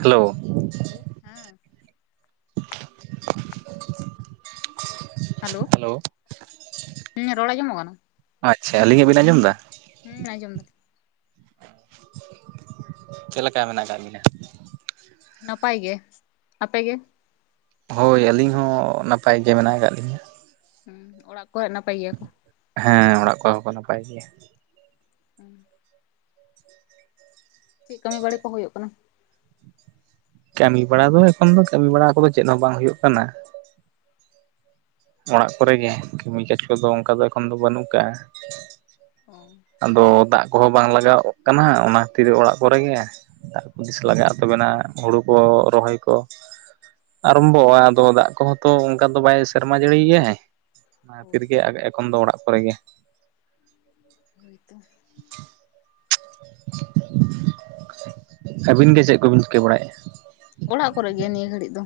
Hello ᱦᱮᱸ [inaudible] [inaudible] hello ᱦᱮᱸ ᱨᱚᱲ ᱟᱸᱡᱚᱢᱚᱜ ᱠᱟᱱᱟ ᱟᱪᱪᱷᱟ ᱟᱹᱞᱤᱧᱟᱜ ᱵᱤᱱ ᱟᱸᱡᱚᱢ ᱮᱫᱟ᱾ ᱦᱩᱸ ᱟᱸᱡᱚᱢ ᱫᱟᱞᱤᱧ᱾ ᱪᱮᱫᱞᱮᱠᱟ ᱢᱮᱱᱟᱜ ᱠᱟᱜ ᱵᱤᱱᱟ? ᱱᱟᱯᱟᱭ ᱜᱮ ᱟᱯᱮᱜᱮ? ᱦᱳᱭ ᱟᱹᱞᱤᱧ ᱦᱚᱸ ᱱᱟᱯᱟᱭ ᱜᱮ ᱢᱮᱱᱟᱜ ᱟᱠᱟᱫ ᱞᱤᱧᱟ᱾ ᱚᱲᱟᱜ ᱠᱚ ᱦᱟᱜ ᱱᱟᱯᱟᱭ ᱜᱮᱭᱟ ᱠᱚ᱾ ᱦᱮᱸ ᱚᱲᱟᱜ ᱠᱚ ᱦᱚᱸ ᱠᱚ ᱱᱟᱯᱟᱭ ᱜᱮᱭᱟ᱾ [unintelligible] ᱪᱮᱫ ᱠᱟᱹᱢᱤ ᱵᱟᱲᱮ ᱠᱚ ᱦᱩᱭᱩᱜ ᱠᱟᱱᱟᱵ ᱠᱟᱹᱢᱤ ᱵᱟᱲᱟ ᱫᱚ ᱮᱠᱷᱚᱱ ᱫᱚ ᱠᱟᱹᱢᱤ ᱵᱟᱲᱟ ᱠᱚᱫᱚ ᱪᱮᱫ ᱦᱚᱸ ᱵᱟᱝ ᱦᱩᱭᱩᱜ ᱠᱟᱱᱟ᱾ ᱚᱲᱟᱜ ᱠᱚᱨᱮᱜᱮ ᱠᱟᱹᱢᱤ ᱠᱟᱡᱽ ᱠᱚᱫᱚ ᱚᱱᱠᱟ ᱫᱚ ᱮᱠᱷᱚᱱ ᱫᱚ ᱵᱟᱹᱱᱩᱜ ᱠᱟᱜᱼᱟ᱾ ᱚ ᱟᱫᱚ ᱫᱟᱜ ᱠᱚᱦᱚᱸ ᱵᱟᱝ ᱞᱟᱜᱟᱣᱚᱜ ᱠᱟᱱᱟ ᱚᱱᱟ ᱠᱷᱟᱹᱛᱤᱨ ᱚᱲᱟᱜ ᱠᱚᱨᱮ ᱜᱮ᱾ ᱫᱟᱨ ᱠᱚ ᱫᱤᱥᱟᱹ ᱞᱟᱜᱟᱜᱼᱟ ᱛᱟᱵᱮᱱᱟ ᱦᱩᱲᱩ ᱠᱚ ᱨᱚᱦᱚᱭ ᱠᱚ ᱟᱨᱟᱢᱵᱷᱚᱜᱼᱟ ᱟᱫᱚ ᱫᱟᱜ ᱠᱚᱦᱚᱸ ᱛᱚ ᱚᱱᱠᱟ ᱫᱚ ᱵᱟᱭ ᱥᱮᱨᱢᱟ ᱡᱟᱹᱲᱤ ᱜᱮᱭᱟ ᱚᱱᱟ ᱦᱳᱭ ᱛᱤᱨᱜᱮ ᱮᱠᱷᱚᱱ ᱫᱚ ᱚᱲᱟᱜ ᱠᱚᱨᱮ ᱜᱮ᱾ [inaudible] ᱟᱹᱵᱤᱱ ᱜᱮ ᱪᱮᱫ ᱠᱚ ᱵᱤᱱ ᱪᱤᱠᱟᱹ ᱵᱟᱲᱟᱭᱮᱜᱼᱟ᱾ ᱚᱲᱟᱜ ᱠᱚᱨᱮ ᱜᱮ ᱱᱤᱭᱟᱹ ᱜᱷᱟᱹᱲᱤᱡ ᱫᱚ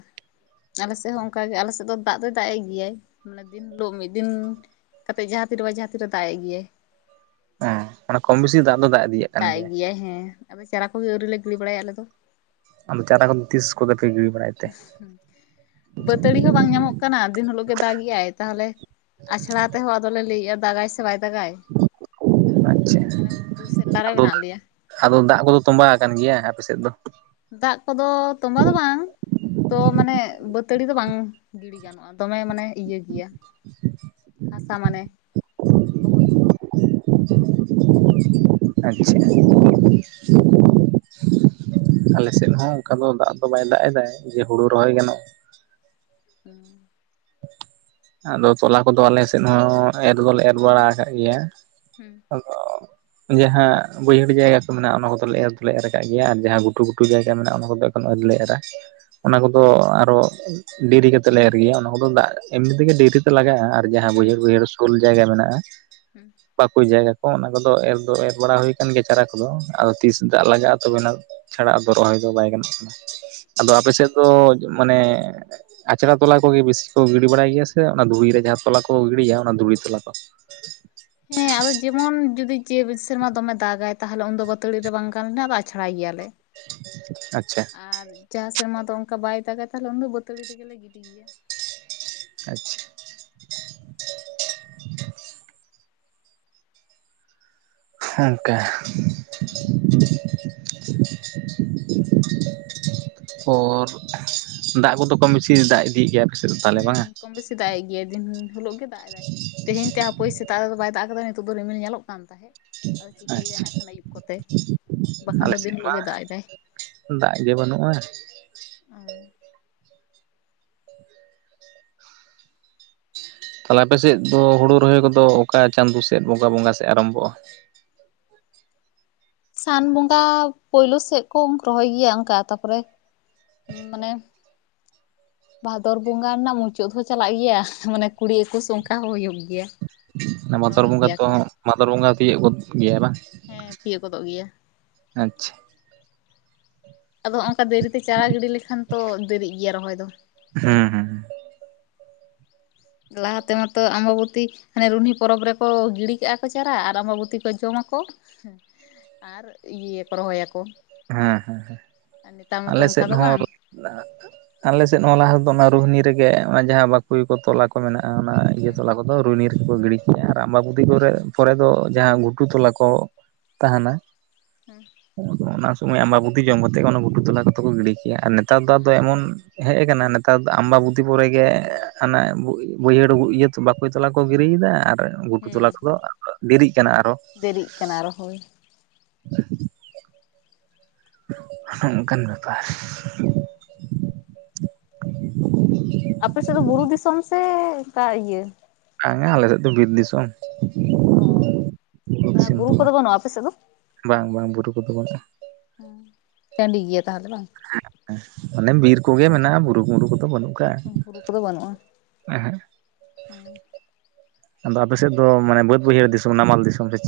ᱟᱞᱮ ᱥᱮᱫ ᱦᱚᱸ ᱚᱱᱠᱟ ᱜᱮ ᱟᱞᱮ ᱥᱮᱫ ᱫᱚ ᱫᱟᱜ ᱫᱚ ᱫᱟᱜ ᱮᱜ ᱜᱮᱭᱟᱭ᱾ ᱫᱤᱱ ᱦᱤᱞᱳᱜ ᱢᱤᱫ ᱫᱤᱱ ᱠᱟᱛᱮᱜ ᱡᱟᱦᱟ ᱛᱤᱨ ᱨᱮ ᱵᱟᱝ ᱡᱟᱦᱟ ᱛᱤ ᱨᱮ ᱫᱟᱜ ᱮᱜ ᱜᱮᱭᱟᱭ᱾ ᱚ ᱚᱱᱮ ᱠᱚᱢ ᱵᱮᱥᱤ ᱫᱟᱜ ᱫᱚ ᱫᱟᱜ ᱤᱫᱤᱭᱮᱫ ᱠᱟᱱ ᱫᱟᱜ ᱜᱮᱭᱟ ᱮᱜ ᱜᱮᱭᱟᱭ ᱦᱮᱸ ᱟᱫᱚ ᱪᱟᱨᱟ ᱠᱚᱜᱮ ᱟᱹᱣᱨᱤ ᱞᱮ ᱜᱤᱲᱤ ᱵᱟᱲᱟᱭᱟ ᱟᱞᱮᱫ ᱫᱚ᱾ ᱟᱫᱚ ᱪᱟᱨᱟ ᱠᱚ ᱫᱚ ᱛᱤᱥ ᱠᱚᱛᱮ ᱯᱮ ᱜᱤᱲᱤ ᱵᱟᱲᱟᱭᱟ᱾ ᱵᱟᱹᱛᱟᱲᱤ ᱦᱚᱸ ᱵᱟᱝ ᱧᱟᱢᱚᱜ ᱠᱟᱱᱟ ᱫᱤᱱ ᱦᱤᱞᱳᱜ ᱜᱮ ᱫᱟᱜ ᱮᱜᱟᱭ ᱛᱟᱦᱞᱮ ᱟᱪᱷᱟᱲᱟ ᱛᱮᱦᱚᱸ ᱟᱫᱚ ᱞᱮ ᱞᱟᱹᱭ ᱮᱜᱼᱟ ᱫᱟᱜ ᱟᱭ ᱥᱮ ᱵᱟᱭ ᱫᱟᱜ ᱟᱭ᱾ ᱟᱪᱪᱷᱟ, ᱫᱩ ᱥᱮᱨᱞᱟ ᱨᱮ ᱟᱫᱚ ᱢᱮᱱᱟᱜ ᱞᱮᱭᱟ ᱟᱫᱚ ᱫᱟᱜ ᱠᱚᱫᱚ ᱛᱚᱸᱵᱟ ᱟᱠᱟᱱ ᱜᱮᱭᱟ ᱟᱯᱮ ᱥᱮᱫ ᱫᱚ᱾ ᱫᱟᱜ ᱠᱚ ᱫᱚ ᱛᱚᱸᱵᱟ ᱫᱚ ᱵᱟᱝ ᱛᱚ ᱢᱟᱱᱮ ᱵᱟᱹᱛᱟᱲᱤ ᱫᱚ ᱵᱟᱝᱼᱼ ᱜᱤᱲᱤ ᱜᱟᱱᱚᱜᱼᱟ ᱫᱚᱢᱮ ᱢᱟᱱᱮ ᱤᱭᱟᱹ ᱜᱮᱭᱟ ᱦᱟᱥᱟ ᱢᱟᱱᱮ ᱞᱚᱦᱚᱫ ᱜᱮᱭᱟ [unintelligible] ᱟᱪᱪᱷᱟ ᱟᱞᱮ ᱥᱮᱫ ᱦᱚᱸ ᱚᱱᱠᱟ ᱫᱚ ᱫᱟᱜ ᱫᱚ ᱵᱟᱭ ᱫᱟᱜ ᱮᱫᱟ ᱡᱮ ᱦᱳᱲᱳ ᱨᱚᱦᱚᱭ ᱜᱟᱱᱚᱜ [inaudible] ᱟᱫᱚ ᱛᱚᱞᱟ ᱠᱚ ᱫᱚ ᱟᱞᱮ ᱥᱮᱫ ᱦᱚᱸ ᱮᱨ ᱫᱚᱞᱮ ᱮᱨ ᱵᱟᱲᱟ ᱟᱠᱟᱫ ᱜᱮᱭᱟ ᱦᱮᱸ ᱟᱫᱚ ᱡᱟᱦᱟ ᱵᱟᱹᱭᱦᱟᱹᱲ ᱡᱟᱭᱜᱟ ᱠᱚ ᱢᱮᱱᱟᱜᱼᱟ ᱚᱱᱟ ᱠᱚᱫᱚ ᱞᱮ ᱮᱨ ᱫᱚᱞᱮ ᱮᱨ ᱠᱟᱜ ᱜᱮᱭᱟ ᱟᱨ ᱡᱟᱦᱟ ᱜᱷᱩᱴᱩ ᱜᱷᱩᱴᱩ ᱡᱟᱭᱜᱟ ᱢᱮᱱᱟᱜᱼᱟ ᱚᱱᱟ ᱠᱚ ᱫᱚᱼᱼ [unintelligible] ᱟᱹᱣᱨᱤ ᱞᱮ ᱮᱨᱟ ᱚᱱᱟ ᱠᱚᱫᱚ ᱟᱨᱚ ᱰᱮᱨᱤ ᱠᱟᱛᱮᱫ ᱞᱮ ᱮᱨ ᱜᱮᱭᱟ ᱚᱱᱟ ᱠᱚ ᱫᱚ ᱫᱟᱜᱼᱼ ᱮᱢᱱᱤ ᱛᱮᱜᱮ ᱰᱮᱨᱤ ᱛᱮ ᱞᱟᱜᱟᱜᱼᱟ ᱟᱨ ᱡᱟᱦᱟ ᱦᱩᱸ ᱵᱟᱹᱭᱦᱟᱹᱲ ᱵᱟᱹᱭᱦᱟᱹᱲ ᱥᱳᱞ ᱡᱟᱭᱜᱟ ᱢᱮᱱᱟᱜᱼᱟ [unintelligible] ᱚᱠᱟ ᱠᱚ ᱡᱟᱭᱜᱟ ᱠᱚ ᱚᱱᱟ ᱠᱚ ᱫᱚ ᱮᱨ ᱫᱚ ᱮᱨ ᱵᱟᱲᱟ ᱦᱩᱭ ᱠᱟᱱ ᱜᱮᱭᱟ ᱪᱟᱨᱟ ᱠᱚ ᱫᱚ ᱟᱫᱚ ᱛᱤᱥ ᱫᱟᱜ ᱞᱟᱜᱟᱜᱼᱟ ᱛᱚᱵᱮ ᱱᱟ ᱪᱷᱟᱲᱟ ᱟᱫᱚ ᱨᱚᱦᱚᱭ ᱫᱚ ᱵᱟᱭ ᱜᱟᱱᱚᱜ ᱠᱟᱱᱟ ᱟᱫᱚ ᱟᱯᱮ ᱦᱩᱸ ᱥᱮᱫ ᱫᱚ ᱢᱟᱱᱮ ᱟᱪᱷᱟᱲᱟ ᱛᱚᱞᱟ ᱠᱚ ᱜᱮ ᱵᱤᱥᱤ ᱠᱚ [unintelligible] [unintelligible] ᱵᱟᱲᱟᱭ ᱜᱮᱭᱟ ᱥᱮ ᱚᱱᱟ ᱫᱷᱩᱲᱤ ᱨᱮ ᱡᱟᱦᱟᱸ ᱛᱚᱞᱟ ᱠᱚ ᱜᱤᱲᱤᱭᱟ ᱚᱱᱟ ᱫᱷᱩᱲᱤ ᱛᱚᱞᱟ ᱠᱚ ᱦᱮᱸ ᱟᱫᱚ ᱡᱮᱢᱚᱱ ᱡᱩᱫᱤ ᱡᱮ ᱥᱮᱨᱢᱟ ᱫᱚᱢᱮ ᱫᱟᱜ ᱟᱭ ᱛᱟᱦᱞᱮ ᱩᱱᱫᱚ ᱵᱟᱹᱛᱟᱲᱤ ᱨᱮ ᱵᱟᱝ ᱜᱟᱱ ᱞᱮᱱᱟ ᱟᱫᱚ ᱟᱪᱷᱟᱲᱟᱭ ᱜᱮᱭᱟ ᱞᱮ ᱟᱪᱪᱷᱟ ᱟᱨ ᱡᱟᱦᱟ ᱥᱮᱨᱢᱟ ᱫᱚ ᱚᱱᱠᱟ ᱵᱟᱭ ᱫᱟᱜ-ᱟ ᱛᱟᱦᱞᱮ ᱩᱱ ᱫᱚ ᱵᱟᱹᱛᱟᱲᱤ ᱨᱮᱜᱮ ᱞᱮ ᱜᱤᱰᱤ ᱜᱮᱭᱟ ᱟᱪᱪᱷᱟ ᱦᱮ ᱚᱱᱠᱟ [unintelligible] ᱯᱚᱨ ᱫᱟᱜ ᱠᱚ ᱫᱚ ᱠᱚᱢ ᱵᱤᱥᱤ ᱫᱟᱜ ᱤᱫᱤ ᱭᱮᱜ ᱜᱮᱭᱟ ᱟᱯᱮ ᱥᱮᱫ ᱫᱚ ᱛᱟᱦᱞᱮ ᱵᱟᱝ ᱟ ᱦᱩᱸ ᱠᱚᱢ ᱵᱮᱥᱤ ᱫᱟᱜ ᱮᱜ ᱜᱮᱭᱟ ᱫᱤᱱ ᱦᱤᱞᱳ ᱜᱮ ᱫᱟᱜ ᱮᱫᱟᱭ ᱛᱮᱦᱮᱧ ᱛᱮᱫ ᱦᱟᱹᱯᱳᱭ ᱥᱮᱛᱟᱜ ᱨᱮ ᱫᱚ ᱵᱟᱭ ᱫᱟᱜ ᱟᱠᱟᱫᱟ ᱛᱳᱵᱩ ᱨᱤᱢᱤᱞ ᱧᱮᱞ ᱚᱜ ᱠᱟᱱ ᱛᱟᱦᱮᱸᱫ ᱟᱫᱚ ᱪᱤᱠᱟᱹᱭ ᱮᱫᱟᱭ ᱟᱪᱪᱷᱟ ᱱᱟᱜ ᱠᱷᱟᱱ ᱟᱹᱭᱩᱵ ᱠᱚᱛᱮ ᱵᱟᱠᱷᱟᱱ ᱟᱞᱮ ᱫᱚ ᱥᱮᱫ ᱫᱤᱱ ᱢᱟ ᱦᱤᱞᱳᱜ ᱜᱮ ᱫᱟᱜ ᱮᱫᱟᱭ ᱫᱟᱜ ᱜᱮ ᱵᱟᱹᱱᱩᱜᱼᱟ ᱚ ᱛᱟᱦᱞᱮ ᱟᱯᱮ ᱥᱮᱫ ᱫᱚ ᱦᱩᱲᱩ ᱨᱚᱦᱚᱭ ᱠᱚ ᱫᱚ ᱚᱠᱟ ᱪᱟᱸᱫᱳ ᱥᱮᱫ ᱵᱚᱸᱜᱟ ᱵᱚᱸᱜᱟ ᱥᱮᱫ ᱟᱨᱟᱢ ᱵᱚᱜᱼᱟ ᱥᱟᱱ ᱵᱚᱸᱜᱟ ᱯᱳᱭᱞᱳ ᱥᱮᱫ ᱠᱚ ᱨᱚᱦᱚᱭ ᱜᱮᱭᱟ ᱚᱱᱠᱟ ᱛᱟᱯᱚᱨᱮ ᱢᱟᱱᱮᱼᱼ ᱵᱷᱟᱫᱚᱨ ᱵᱚᱸᱜᱟ ᱨᱮᱱᱟᱜ ᱢᱩᱪᱟᱹᱫ ᱦᱚᱸ ᱪᱟᱞᱟᱜ ᱜᱮᱭᱟ ᱢᱟᱱᱮ ᱠᱩᱲᱤ ᱮᱠᱩᱥ ᱚᱱᱠᱟ ᱦᱚᱸ ᱦᱩᱭᱩᱜ ᱜᱮᱭᱟ ᱵᱷᱟᱫᱚᱨ ᱨᱚᱦᱚᱭ ᱵᱚᱸᱜᱟ ᱜᱮᱭᱟ ᱛᱚ ᱠᱚ ᱵᱷᱟᱫᱚᱨ ᱵᱚᱸᱜᱟ ᱛᱤᱭᱳᱜ ᱜᱚᱫ ᱜᱮᱭᱟᱭ ᱵᱟᱝᱼᱼ ᱦᱮᱸ ᱛᱤᱭᱳ ᱜᱚᱫᱚᱜ ᱜᱮᱭᱟ ᱟᱪᱪᱷᱟ ᱟᱫᱚ ᱦᱚᱸ ᱚᱝᱠᱟ ᱫᱤᱨᱤ ᱛᱮᱼᱼ ᱪᱟᱨᱟ ᱜᱤᱰᱤ ᱞᱮ ᱠᱷᱟᱱ ᱛᱚ ᱫᱮᱨᱤᱜ ᱜᱮᱭᱟ ᱨᱚᱦᱚᱭ ᱫᱚᱼᱼ ᱦᱮᱸ ᱦᱮᱸ ᱞᱟᱦᱟ ᱛᱮ ᱢᱟᱛᱚ ᱟᱸᱵᱟᱵᱚᱛᱤ ᱦᱟᱱᱮ ᱨᱩᱱᱦᱤ ᱯᱚᱨᱚᱵᱽ ᱨᱮ ᱠᱚ ᱜᱤᱰᱤ ᱠᱟᱜᱼᱟ ᱠᱚ ᱪᱟᱨᱟ ᱟᱨ ᱟᱸᱵᱟᱵᱚᱛᱤ ᱠᱚ ᱡᱚᱢ ᱟᱠᱚᱼᱼ ᱟᱨ ᱤᱭᱟᱹᱭ ᱟᱠᱚ ᱨᱚᱦᱚᱭ ᱟᱠᱚᱼᱼ ᱦᱮᱸ ᱦᱮᱸ ᱦᱮᱸ ᱟᱞᱮ ᱚᱱᱠᱟ ᱥᱮᱫ ᱫᱚ ᱦᱚᱸ ᱵᱟᱝ ᱟᱞᱮ ᱥᱮᱫ ᱦᱚᱸ ᱞᱟᱦᱟ ᱫᱚ ᱚᱱᱟ ᱨᱳᱦᱱᱤ ᱨᱮᱜᱮ ᱚᱱᱟ ᱡᱟᱦᱟᱸ [unintelligible] ᱠᱚ ᱛᱚᱞᱟ ᱠᱚ ᱢᱮᱱᱟᱜᱼᱟ ᱚᱱᱟ ᱤᱭᱟᱹ ᱛᱚᱞᱟ ᱠᱚᱼᱼ ᱫᱚ ᱨᱩᱭᱱᱤ ᱨᱮ ᱠᱚ ᱜᱤᱰᱤ ᱠᱮᱫ-ᱟ ᱟᱨ ᱟᱢᱵᱟᱵᱩᱫᱤ ᱠᱚᱨᱮᱜ ᱯᱚᱨᱮ ᱫᱚ ᱡᱟᱦᱟᱸ ᱜᱷᱩᱴᱩ ᱛᱚᱞᱟ ᱠᱚ ᱛᱟᱦᱮᱱᱟ ᱦᱮᱸ ᱟᱫᱚ ᱚᱱᱟ ᱥᱚᱢᱟᱹᱭ ᱟᱢᱵᱟᱵᱩᱛᱤ ᱡᱚᱢ ᱠᱟᱛᱮᱜ ᱜᱮ ᱚᱱᱟ ᱜᱷᱩᱴᱩ ᱛᱚᱞᱟ ᱠᱚ ᱠᱚᱫᱚ ᱠᱚ ᱜᱤᱰᱤ ᱠᱮᱫ-ᱟ ᱟᱨ ᱱᱮᱛᱟᱨ ᱫᱚ ᱟᱫᱚ ᱮᱢᱚᱱ ᱦᱮᱡ ᱠᱟᱱᱟ ᱱᱮᱛᱟᱨ ᱫᱚ ᱟᱢᱵᱟᱵᱩᱛᱤ ᱯᱚᱨᱮ ᱜᱮ ᱦᱟᱱᱮ ᱵᱟᱹᱭᱦᱟᱹᱲ ᱤᱭᱟᱹ ᱵᱟᱠᱚ ᱛᱚᱞᱟ ᱠᱚ ᱜᱤᱨᱤᱭᱮᱫᱟ ᱟᱨ ᱜᱷᱩᱴᱩ ᱛᱚᱞᱟ ᱦᱮᱸ ᱠᱚᱫᱚ ᱫᱮᱨᱤᱜ ᱠᱟᱱᱟ ᱟᱨᱚ, ᱫᱮᱨᱤᱜ ᱠᱟᱱᱟ ᱨᱚᱦᱚ ᱦᱳᱭ [inaudible] ᱦᱚᱜ-ᱚᱱᱠᱟᱱ ᱵᱮᱯᱟᱨ, ᱟᱯᱮᱥᱮᱫ ᱫᱚ ᱵᱩᱨᱩ ᱫᱤᱥᱚᱢ ᱥᱮ ᱚᱱᱠᱟ ᱤᱭᱟᱹ ᱵᱟᱝᱟ ᱟᱞᱮ ᱥᱮᱫ ᱫᱚ ᱵᱤᱨ ᱫᱤᱥᱚᱢ, ᱚ ᱢᱟᱱᱮ ᱫᱤᱥᱚᱢ ᱵᱩᱨᱩ ᱫᱚ ᱠᱚᱫᱚ ᱵᱟᱝ ᱵᱟᱹᱱᱩᱜᱼᱟ ᱟᱯᱮ ᱥᱮᱫ ᱫᱚ, ᱵᱟᱝ ᱵᱟᱝ ᱵᱩᱨᱩ ᱠᱚᱫᱚ ᱵᱟᱹᱱᱩᱜᱼᱟ, ᱴᱟᱺᱰᱤ ᱜᱮᱭᱟ ᱛᱟᱦᱚᱞᱮ ᱵᱟᱝ, ᱢᱟᱱᱮ ᱵᱤᱨ ᱠᱚᱜᱮ ᱢᱮᱱᱟᱜᱼᱟ ᱵᱩᱨᱩ ᱢᱩᱨᱩ ᱠᱚᱫᱚ ᱵᱟᱹᱱᱩᱜ ᱵᱩᱨᱩ ᱠᱚᱫᱚ ᱵᱟᱹᱱᱩᱜᱼᱟ, ᱮ-ᱦᱮᱸᱜ, [inaudible] ᱟᱫᱚ ᱟᱯᱮ ᱥᱮᱫ ᱫᱚ ᱢᱟᱱᱮ ᱵᱟᱹᱫ ᱵᱟᱹᱭᱦᱟᱹᱲ ᱫᱤᱥᱚᱢ ᱱᱟᱢᱟᱞ ᱫᱤᱥᱚᱢ ᱥᱮᱪᱮᱫ?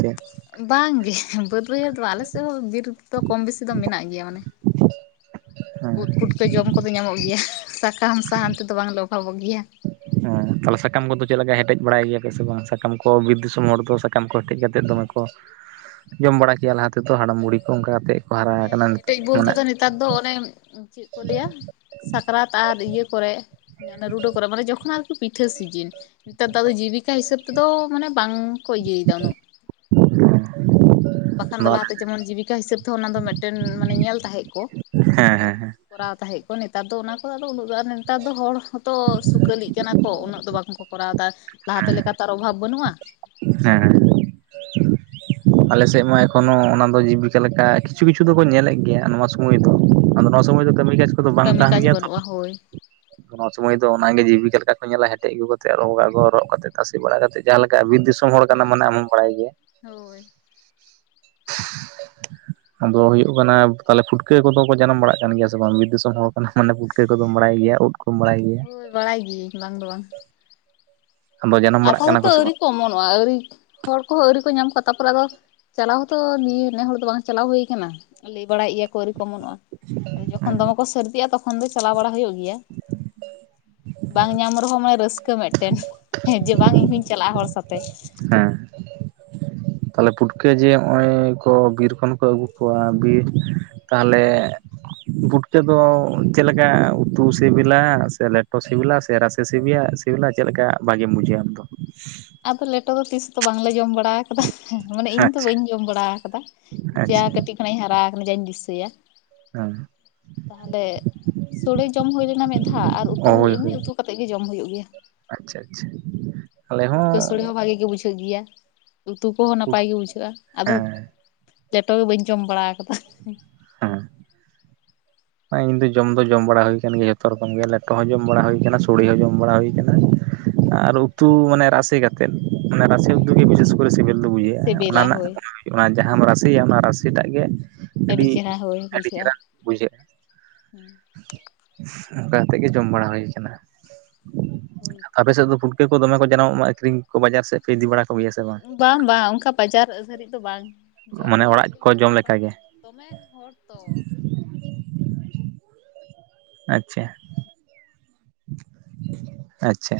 ᱵᱟᱝᱜᱮ ᱵᱟᱹᱫᱽ ᱵᱟᱹᱭᱦᱟᱹᱲ ᱫᱚ ᱵᱟᱝ ᱟᱞᱮ ᱥᱮᱫ ᱦᱚᱸ ᱵᱤᱨ ᱫᱚ ᱠᱚᱢ ᱵᱮᱥᱤ ᱫᱚ ᱢᱮᱱᱟᱜ ᱜᱮᱭᱟ ᱢᱟᱱᱮ, ᱦᱮᱸ ᱛᱚ ᱡᱚᱢ ᱠᱚᱫᱚ ᱧᱟᱢᱚᱜ ᱜᱮᱭᱟ ᱥᱟᱠᱟᱢ ᱥᱟᱦᱟᱱ ᱛᱮᱫᱚ ᱵᱟᱝᱞᱮ ᱚᱵᱷᱟᱵᱚᱜ ᱜᱮᱭᱟ, ᱦᱮᱸ ᱛᱟᱦᱚᱞᱮ ᱥᱟᱠᱟᱢ ᱠᱚ ᱫᱚ ᱪᱮᱫ ᱞᱮᱠᱟ ᱦᱮᱴᱮᱡ ᱵᱟᱲᱟᱭ ᱜᱮᱭᱟᱯᱮ ᱥᱮ ᱵᱟᱝ ᱥᱟᱠᱟᱢ ᱠᱚ ᱵᱤᱨ ᱫᱤᱥᱚᱢ ᱦᱚᱲ ᱫᱚ ᱥᱟᱠᱟᱢ ᱠᱚ ᱦᱮᱴᱮᱡ ᱠᱟᱛᱮ ᱛᱮᱫ ᱫᱚᱢᱮ ᱠᱚ ᱡᱚᱢ ᱵᱟᱲᱟ ᱠᱮᱫ-ᱟ ᱞᱟᱦᱟ ᱛᱮᱫᱚ ᱦᱟᱲᱟᱢ ᱵᱩᱲᱦᱤ ᱠᱚ ᱚᱱᱠᱟ ᱠᱟᱛᱮᱫ, ᱠᱚ ᱦᱟᱨᱟ ᱦᱮᱸ ᱟᱠᱟᱱᱟ ᱱᱤᱛᱚᱜ ᱦᱮᱴᱮᱡ ᱵᱚᱞᱛᱮ ᱢᱟᱱᱮ ᱫᱚ ᱱᱮᱛᱟᱨ ᱫᱚ ᱚᱱᱮ ᱪᱮᱫ ᱠᱚ ᱞᱮᱭᱟ, ᱥᱟᱠᱨᱟᱛ ᱟᱨ ᱤᱭᱟᱹ ᱠᱚᱨᱮ ᱨᱩᱰᱟᱹ ᱠᱚᱨᱮ ᱢᱟᱱᱮ ᱡᱚᱠᱷᱚᱱ ᱟᱨᱠᱤ ᱯᱤᱴᱷᱟᱹ ᱥᱤᱡᱤᱱ, ᱱᱮᱛᱟᱨ ᱫᱚ ᱟᱫᱚ ᱡᱤᱵᱤᱠᱟ ᱦᱤᱥᱟᱹᱵᱽ ᱛᱮᱫᱚ ᱢᱟᱱᱮ ᱵᱟᱝᱠᱚ ᱤᱭᱟᱹᱭᱮᱫᱟ ᱩᱱᱟᱹᱜ, [inaudible] ᱵᱟᱠᱷᱟᱱ ᱫᱚ ᱞᱟᱦᱟᱛᱮ ᱡᱮᱢᱚᱱ ᱡᱤᱵᱤᱠᱟ ᱦᱤᱥᱟᱹᱵ ᱛᱮ ᱦᱚᱸ ᱚᱱᱟ ᱫᱚ ᱢᱤᱫᱴᱮᱱ ᱢᱟᱱᱮ ᱧᱮᱞ ᱛᱟᱦᱮᱸᱜ ᱠᱚ, ᱦᱮᱸ ᱦᱮᱸ ᱦᱮᱸ ᱠᱚᱨᱟᱣ ᱛᱟᱦᱮᱸᱫ ᱠᱚ ᱱᱮᱛᱟᱨ ᱫᱚ ᱚᱱᱟ ᱠᱚᱫᱚ ᱟᱫᱚ ᱩᱱᱟᱹᱜ ᱫᱚᱟᱨ ᱱᱮᱛᱟᱨ ᱫᱚ ᱦᱚᱲ ᱦᱚᱸᱛᱚ ᱥᱩᱠᱟᱹᱞᱤᱜ ᱠᱟᱱᱟ ᱠᱚ, ᱠᱚ ᱩᱱᱟᱹᱜ ᱫᱚ ᱵᱟᱝ ᱠᱚ ᱠᱚᱨᱟᱣ ᱮᱫᱟ ᱞᱟᱦᱟᱛᱮ ᱞᱮᱠᱟ ᱞᱮᱠᱟᱛᱮ ᱟᱨ ᱚᱵᱷᱟᱵᱽ ᱵᱟᱹᱱᱩᱜᱼᱟ, ᱦᱮᱸ ᱟᱞᱮ ᱥᱮᱫ ᱢᱟ ᱮᱠᱷᱚᱱᱳ ᱚᱱᱟ ᱫᱚ ᱡᱤᱵᱤᱠᱟ ᱞᱮᱠᱟ ᱠᱤᱪᱷᱩ ᱠᱤᱪᱷᱩ ᱫᱚᱠᱚ ᱧᱮᱞᱮᱫ ᱜᱮᱭᱟ ᱱᱚᱣᱟ, ᱥᱚᱢᱚᱭ ᱫᱚ ᱟᱫᱚ ᱱᱚᱣᱟ ᱥᱚᱢᱚᱭ ᱫᱚ ᱠᱟᱹᱢᱤ ᱠᱟᱡᱽ ᱠᱚᱫᱚ ᱵᱟᱝ ᱠᱟᱹᱢᱤ ᱛᱟᱦᱮᱱ ᱠᱟᱡᱽ ᱜᱮᱭᱟ ᱛᱚ, ᱵᱟᱹᱱᱩᱜᱼᱟ ᱦᱳᱭ, ᱱᱚᱣᱟ ᱥᱚᱢᱚᱭ ᱫᱚ ᱚᱱᱟᱜᱮ ᱡᱤᱵᱤᱠᱟ ᱞᱮᱠᱟ ᱠᱚ ᱧᱮᱞᱟ ᱦᱮᱴᱮᱡ ᱟᱹᱜᱩ ᱠᱟᱛᱮᱜ ᱨᱚᱜᱟᱠᱚ ᱨᱚᱜ ᱠᱟᱛᱮ ᱛᱟᱥᱮ ᱵᱟᱲᱟ ᱠᱟᱛᱮᱜ ᱡᱟᱦᱟᱸ ᱞᱮᱠᱟ ᱵᱤᱨ ᱫᱤᱥᱚᱢ, ᱦᱚᱲ ᱦᱩᱸ ᱠᱟᱱᱟᱢ ᱢᱟᱱᱮ ᱟᱢ ᱦᱚᱢ ᱵᱟᱲᱟᱭ ᱜᱮᱭᱟ, ᱦᱩᱸ ᱦᱳᱭ ᱟᱫᱚ ᱦᱩᱭᱩᱜ ᱠᱟᱱᱟ ᱛᱟᱞᱦᱮ ᱯᱷᱩᱴᱠᱟᱹ ᱠᱚᱫᱚ ᱠᱚ ᱡᱟᱱᱟᱢ ᱵᱟᱲᱟᱜ ᱠᱟᱱ ᱜᱮᱭᱟ ᱥᱮ ᱵᱟᱝ ᱵᱤᱨ ᱫᱤᱥᱚᱢ ᱦᱚᱲ ᱚᱱᱮ ᱢᱟᱱᱮ ᱯᱩᱴᱠᱟᱹ ᱠᱚᱫᱚᱢ ᱵᱟᱲᱟᱭ ᱜᱮᱭᱟ ᱩᱫᱽ ᱠᱚᱢ ᱵᱟᱲᱟᱭ ᱜᱮᱭᱟ, ᱦᱳᱭ ᱵᱟᱲᱟᱭ ᱜᱮᱤᱭᱟᱹᱧ ᱵᱟᱝ ᱫᱚ ᱵᱟᱝ, ᱟᱫᱚ ᱡᱟᱱᱟᱢ ᱟᱠᱚ ᱵᱟᱲᱟᱜ ᱠᱟᱱᱟ ᱦᱚᱭᱛᱳ ᱥᱮ ᱟᱹᱣᱨᱤ ᱵᱟᱝ ᱠᱚ ᱚᱢᱚᱱᱚᱜᱼᱟ ᱟᱹᱣᱨᱤ ᱦᱚᱲ ᱠᱚᱦᱚᱸ ᱟᱹᱣᱨᱤ ᱠᱚ ᱧᱟᱢ ᱠᱚᱣᱟ ᱛᱟᱯᱚᱨᱮ ᱟᱫᱚ, ᱪᱟᱞᱟᱣ ᱦᱚᱸᱛᱚ ᱱᱤᱭᱟᱹ ᱱᱮ ᱦᱚᱲ ᱫᱚ ᱵᱟᱝ ᱪᱟᱞᱟᱣ ᱦᱩᱭ ᱠᱟᱱᱟ, ᱞᱮᱭ ᱵᱟᱲᱟᱭᱮᱫ ᱜᱮᱭᱟ ᱠᱚ ᱟᱹᱣᱨᱤ ᱠᱚ ᱚᱢᱚᱱᱚᱜᱼᱟ ᱟᱫᱚ ᱡᱚᱠᱷᱚᱱ ᱫᱚᱢᱮ ᱠᱚ ᱥᱟᱹᱨᱫᱤᱜᱼᱟ ᱛᱚᱠᱷᱚᱱ ᱫᱚ ᱪᱟᱞᱟᱣ ᱵᱟᱲᱟ ᱦᱩᱭᱩᱜ ᱜᱮᱭᱟ ᱵᱟᱝ ᱧᱟᱢ ᱨᱮᱦᱚᱸ ᱢᱟᱱᱮ ᱨᱟᱹᱥᱠᱟᱹ ᱢᱮᱫᱴᱮᱱ, ᱦᱮᱸ ᱡᱮ ᱵᱟᱝ ᱤᱧ ᱦᱩᱧ ᱪᱟᱞᱟᱜᱼᱟ ᱦᱚᱲ ᱥᱟᱛᱮ, ᱦᱮᱸ ᱛᱟᱦᱞᱮ ᱯᱩᱴᱠᱟᱹ ᱡᱮ ᱦᱚᱜᱼᱚᱭ ᱠᱚ ᱵᱤᱨ ᱠᱷᱚᱱ ᱦᱚᱸᱠᱚ ᱟᱹᱜᱩ ᱠᱚᱣᱟ ᱵᱤᱨ ᱛᱟᱦᱚᱞᱮ, ᱯᱩᱴᱠᱟᱹ ᱫᱚ ᱪᱮᱫ ᱞᱮᱠᱟ ᱩᱛᱩ ᱥᱮᱵᱮᱞᱟ ᱥᱮ ᱞᱮᱴᱚ ᱥᱤᱵᱤᱞᱟ ᱥᱮ ᱨᱟᱥᱮ ᱥᱤᱵᱤᱭᱟ ᱥᱮ, ᱥᱤᱵᱤᱞᱟ ᱪᱮᱫ ᱞᱮᱠᱟ ᱵᱷᱟᱜᱮ ᱵᱩᱡᱟᱹᱣᱟ ᱟᱢ ᱫᱚ? ᱟᱫᱚ ᱞᱮᱴᱚ ᱫᱚ ᱛᱤᱥ ᱫᱚ ᱵᱟᱝᱞᱮ ᱡᱚᱢ ᱵᱟᱲᱟ ᱠᱟᱫᱟ ᱢᱟᱱᱮ ᱤᱧ ᱫᱚ ᱟᱪᱪᱷᱟ ᱵᱟᱹᱧ ᱡᱚᱢ ᱵᱟᱲᱟ ᱠᱟᱫᱟ, ᱡᱟ ᱟᱪᱪᱷᱟ ᱠᱟᱹᱴᱤᱡ ᱠᱷᱚᱱᱟᱜ ᱤᱧ ᱦᱟᱨᱟ ᱠᱟᱱᱟ ᱡᱟᱧ ᱫᱤᱥᱟᱹᱭᱟ᱾ ᱦᱮᱸ᱾ ᱛᱟᱦᱚᱞᱮ ᱥᱳᱲᱮ ᱡᱚᱢ ᱦᱩᱭ ᱞᱮᱱᱟ ᱢᱤᱫ ᱫᱷᱟᱣ ᱟᱨ ᱩᱛᱩ ᱦᱳᱭ ᱦᱳᱭ ᱮᱢᱱᱤ ᱩᱛᱩ ᱠᱟ ᱠᱟᱛᱮᱫ ᱜᱮ ᱡᱚᱢ ᱦᱩᱭᱩᱜ ᱜᱮᱭᱟ᱾ ᱟᱪᱪᱷᱟ ᱟᱪᱪᱷᱟ᱾ ᱟᱞᱮ ᱦᱚᱸ ᱯᱷᱩᱴᱠᱟ ᱥᱚᱲᱮ ᱦᱚᱸ ᱵᱷᱟᱜᱮ ᱜᱮ ᱵᱩᱡᱷᱟᱹᱜ ᱜᱤᱭᱟ, ᱩᱛᱩ ᱠᱚᱦᱚᱸ ᱱᱟᱯᱟᱭ ᱜᱮ ᱵᱩᱡᱷᱟᱹᱜᱼᱟ, ᱟᱫᱚ ᱦᱮᱸ ᱞᱮᱴᱚ ᱜᱮ ᱵᱟᱹᱧ ᱡᱚᱢ ᱵᱟᱲᱟ ᱠᱟᱫᱟ᱾ ᱦᱮᱸ᱾ ᱤᱧ ᱫᱚ ᱡᱚᱢ ᱫᱚ ᱡᱚᱢ ᱵᱟᱲᱟ ᱦᱩᱭ ᱠᱟᱱ ᱜᱮᱭᱟ ᱡᱷᱚᱛᱚ ᱨᱚᱠᱚᱢ ᱜᱮ ᱞᱮᱴᱚ ᱦᱚᱸ ᱡᱚᱢ ᱵᱟᱲᱟ ᱦᱩᱭ ᱠᱟᱱᱟ, ᱥᱳᱲᱮ ᱦᱚᱸ ᱡᱚᱢ ᱵᱟᱲᱟ ᱦᱩᱭ ᱠᱟᱱᱟ᱾ ᱟᱨ ᱩᱛᱩ ᱢᱟᱱᱮ ᱨᱟᱥ ᱠᱟ ᱛᱮᱫ ᱚᱱᱟ ᱨᱟᱥᱮ ᱦᱩᱸ ᱩᱛᱩ ᱨᱮ ᱵᱤᱥᱮᱥ ᱠᱚᱨᱮ ᱥᱤᱵᱤᱞ ᱫᱚ ᱵᱩᱡᱷᱟᱹᱜᱼᱟ ᱚᱱᱟ ᱥᱤᱵᱤᱞᱟ ᱨᱮᱱᱟᱜ ᱦᱳᱭ ᱚᱱᱟ ᱡᱟᱦᱟᱸᱢ ᱨᱟᱥᱮᱭᱟ ᱚᱱᱟ ᱨᱟᱥᱮ ᱴᱟᱜ ᱜᱮ ᱟᱹᱰᱤ ᱪᱮᱦᱨᱟ ᱦᱳᱭ ᱟᱹᱰᱤ ᱪᱮᱦᱨᱟ ᱵᱩᱡᱷᱟᱹᱜᱼᱟ᱾ ᱵᱩᱡᱷᱟᱹᱜᱼᱟ ᱚᱱᱠᱟ ᱠᱟᱛᱮ ᱜᱮ ᱡᱚᱢ ᱵᱟᱲᱟ ᱦᱩᱭᱩᱜ ᱠᱟᱱᱟ, ᱦᱳᱭᱛᱚ ᱟᱯᱮ ᱥᱮᱫ ᱫᱚ ᱯᱩᱴ ᱠᱟᱹ ᱠᱚ ᱫᱚᱢᱮ ᱠᱚ ᱡᱟᱱᱟᱢᱚᱜᱼᱟ, ᱟᱹᱠᱷᱨᱤᱧ ᱠᱚ ᱵᱟᱡᱟᱨ ᱥᱮᱫ ᱯᱮ ᱤᱫᱤ ᱵᱟᱲᱟ ᱠᱚᱜᱮᱭᱟ ᱥᱮ ᱵᱟᱝ ᱵᱟᱝ ᱚᱝᱠᱟ ᱵᱟᱡᱟᱨ ᱫᱷᱟᱹᱨᱤᱡ ᱫᱚ ᱵᱟᱝ ᱡᱚᱢ ᱢᱟᱱᱮ ᱜᱮ ᱚᱲᱟᱜ ᱵᱷᱟᱜᱤ ᱠᱚ ᱞᱮᱠᱟ ᱢᱟᱱᱮ ᱡᱚᱢ ᱵᱟᱝ ᱜᱮ ᱫᱚᱢᱮ ᱦᱚᱲ ᱛᱚ᱾ ᱟᱪᱪᱷᱟ ᱟᱪᱪᱷᱟ᱾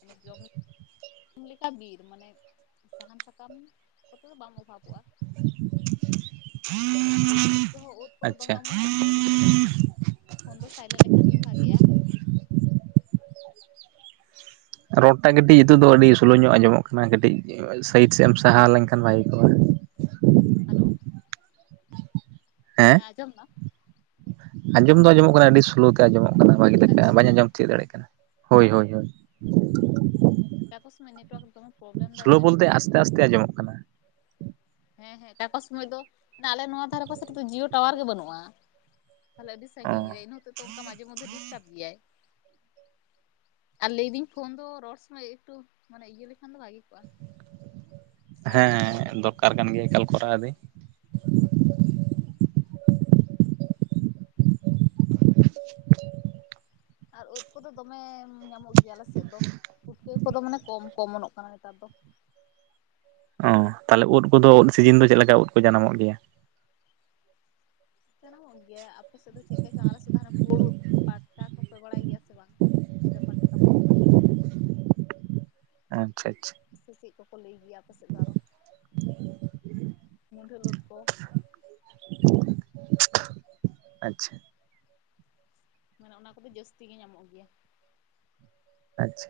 ᱢᱟᱱᱮ ᱡᱚᱢ ᱧᱩ ᱧᱩᱛᱩᱢ ᱞᱮᱠᱟ ᱵᱤᱨ ᱢᱟᱱᱮ ᱥᱟᱦᱟᱱ ᱥᱟᱠᱟᱢ ᱠᱚᱛᱮ ᱫᱚ ᱵᱟᱝ ᱚᱵᱷᱟᱵᱚᱜᱼᱟ᱾ ᱟᱫᱚ ᱚᱱᱟ ᱩᱫ ᱯᱩᱴᱠᱟᱹ ᱦᱚᱸ ᱩᱫ ᱠᱚᱫᱚ ᱟᱪᱪᱷᱟ᱾ ᱫᱚᱢᱮ ᱚᱢᱚᱱᱚᱜ ᱛᱮ ᱯᱷᱳᱱ ᱫᱚ ᱥᱟᱭᱞᱮᱱ ᱞᱮᱠᱷᱟᱱ ᱜᱮᱢ ᱵᱷᱟᱹᱜᱤᱜᱼᱟ᱾ ᱨᱚᱲᱴᱟᱜ ᱠᱟᱹᱴᱤᱡ ᱱᱤᱛᱩᱜ ᱫᱚ ᱟᱹᱰᱤ ᱥᱳᱞᱳ ᱧᱚᱜ ᱟᱸᱡᱚᱢᱚᱜ ᱠᱟᱱᱟ, ᱠᱟᱹᱴᱤᱡ ᱥᱟᱭᱤᱰ ᱥᱮᱫ ᱮᱢ ᱥᱟᱦᱟ ᱞᱮᱱᱠᱷᱟᱱ ᱵᱷᱟᱜᱤ ᱠᱚᱜᱼᱟ᱾ ᱦᱮᱞᱳ᱾ ᱦᱮᱸ ᱟᱡᱚᱢ ᱫᱟ? ᱟᱸᱡᱚᱢ ᱫᱚ ᱟᱸᱡᱚᱢᱚᱜ ᱠᱟᱱᱟ ᱟᱹᱰᱤ ᱥᱳᱞᱳ ᱛᱮ ᱟᱸᱡᱚᱢᱚᱜ ᱠᱟᱱᱟ, ᱵᱷᱟᱜᱤ ᱟᱹᱰᱤ ᱞᱮᱠᱟ ᱵᱟᱧ ᱥᱞᱳ ᱟᱸᱡᱚᱢ ᱛᱤᱭᱳᱜ ᱫᱟᱲᱮᱭᱟᱜ ᱠᱟᱱᱟ᱾ ᱦᱳᱭ ᱦᱳᱭ᱾ ᱚᱠᱟᱠᱚ ᱥᱚᱢᱳᱭ ᱱᱮᱴᱣᱟᱨᱠ ᱫᱚᱢᱮ ᱯᱨᱚᱵᱞᱮᱢ ᱫᱟᱭ ᱥᱳᱞᱳ ᱛᱚ ᱤᱱᱟᱹ ᱵᱚᱞᱛᱮ ᱦᱚᱛᱮᱡ ᱛᱮ ᱟᱥᱛᱮ ᱟᱥᱛᱮ ᱟᱸᱡᱚᱢᱚᱜ ᱠᱟᱱᱟ᱾ ᱦᱮᱸ ᱦᱮᱸ ᱚᱠᱟᱠᱚ ᱥᱚᱢᱚᱭ ᱫᱚ ᱢᱟᱱᱮ ᱟᱞᱮ ᱱᱚᱣᱟ ᱫᱷᱟᱨᱮ ᱯᱟᱥᱮ ᱨᱮᱫᱚ ᱡᱤᱭᱳ ᱴᱟᱣᱟᱨ ᱜᱮ ᱵᱟᱹᱱᱩᱜᱼᱟ᱾ ᱛᱟᱦᱚᱞᱮ ᱟᱹᱰᱤ ᱚ ᱥᱟᱺᱜᱤᱧ ᱨᱮ ᱤᱱᱟᱹ ᱦᱚᱛᱮᱡ ᱚᱱᱠᱟ ᱢᱟᱡᱷᱮ ᱢᱚᱫᱫᱷᱮ ᱰᱤᱥᱴᱟᱵ ᱜᱮᱭᱟᱭ᱾ ᱟᱨ ᱞᱟᱹᱭᱫᱟᱹᱧ ᱯᱷᱳᱱ ᱫᱚ ᱨᱚᱲ ᱥᱚᱢᱚᱭ ᱮᱠᱴᱩ ᱢᱟᱱᱮ ᱤᱭᱟᱹ ᱞᱮᱠᱷᱟᱱ ᱫᱚ ᱵᱷᱟᱜᱮ ᱠᱚᱜᱼᱟ᱾ ᱦᱮᱸ ᱥᱟᱭᱞᱮᱱᱴ ᱨᱮ ᱛᱟᱦᱮᱸ ᱦᱮᱸ ᱞᱮᱱᱠᱷᱟᱱ ᱫᱚᱨᱠᱟᱨ ᱠᱟᱱ ᱜᱮᱭᱟ ᱮᱠᱟᱞ ᱱᱳᱴᱤᱯᱷᱤᱠᱮᱥᱚᱱ ᱠᱚ ᱵᱟᱝ ᱧᱟᱢᱟ᱾ ᱠᱚᱨᱟᱣᱫᱟᱹᱧ᱾ ᱟᱨ ᱳᱫᱽ ᱠᱚᱫᱚ ᱫᱚᱢᱮ ᱧᱟᱢᱚᱜ ᱜᱮᱭᱟ ᱟᱞᱮ ᱥᱮᱫ ᱫᱚ, ᱯᱩᱴᱠᱟᱹ ᱠᱚᱫᱚ ᱢᱟᱱᱮ ᱠᱚᱢ ᱠᱚᱢᱚᱱᱚᱜ ᱠᱟᱱᱟ ᱱᱮᱛᱟᱨ ᱫᱚ᱾ ᱚ ᱛᱟᱦᱞᱮ ᱳᱫᱽ ᱠᱚᱫᱚ ᱳᱫᱽ ᱥᱤᱡᱤᱱ ᱫᱚ ᱪᱮᱫ ᱞᱮᱠᱟ ᱳᱫᱽ ᱠᱚ ᱡᱟᱱᱟᱢᱚᱜ ᱜᱮᱭᱟ? ᱢᱚᱜ ᱜᱮᱭᱟ ᱟᱯᱮ ᱥᱮᱫ ᱫᱚ ᱪᱮᱠᱠᱟ ᱪᱚ ᱟᱞᱮ ᱥᱮᱫ ᱫᱚ ᱦᱟᱸᱱᱮ ᱯᱩᱲ ᱩᱫᱽ ᱯᱟᱴ ᱠᱟ ᱠᱚᱯᱮ ᱵᱟᱲᱟᱭ ᱜᱮᱭᱟ ᱥᱮ ᱵᱟᱝ? ᱦᱮᱸᱫᱮ ᱯᱟᱴᱠᱟ ᱯᱩᱲ ᱯᱟᱹᱴᱠᱟ? ᱟᱪᱪᱷᱟ ᱪᱷᱟ᱾ ᱪᱮᱫ ᱠᱚᱠᱚ ᱞᱟᱹᱭ ᱜᱮᱭᱟ ᱟᱯ ᱥᱮᱫ ᱫᱚ ᱟᱨᱚ, ᱢᱩᱰᱷᱟᱹᱞ ᱳᱫᱽ ᱠᱚ᱾ ᱟᱪᱪᱷᱟ᱾ ᱢᱟᱱᱮ ᱚᱱᱟ ᱠᱚᱫᱚ ᱡᱟᱹᱥᱛᱤ ᱜᱮ ᱧᱟᱢᱚᱜ ᱜᱮᱭᱟ᱾ ᱟᱪᱪᱷᱟ᱾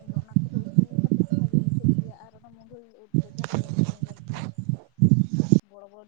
ᱤᱧᱫᱚ ᱚᱱᱟ ᱠᱚᱫᱚ ᱩᱛᱩ ᱠᱟᱛᱮᱫ ᱜᱮ ᱵᱷᱟᱜᱮ ᱵᱩᱡᱷᱟᱹᱜ ᱜᱮᱭᱟ ᱟᱨ ᱚᱱᱟ ᱢᱩᱰᱷᱟᱞ ᱩᱫᱽ ᱫᱚ ᱡᱟᱦᱟᱸ ᱞᱮᱸᱡᱮᱨ ᱞᱮᱸᱡᱮᱨ ᱜᱮᱭᱟ [inaudible] [unintelligible]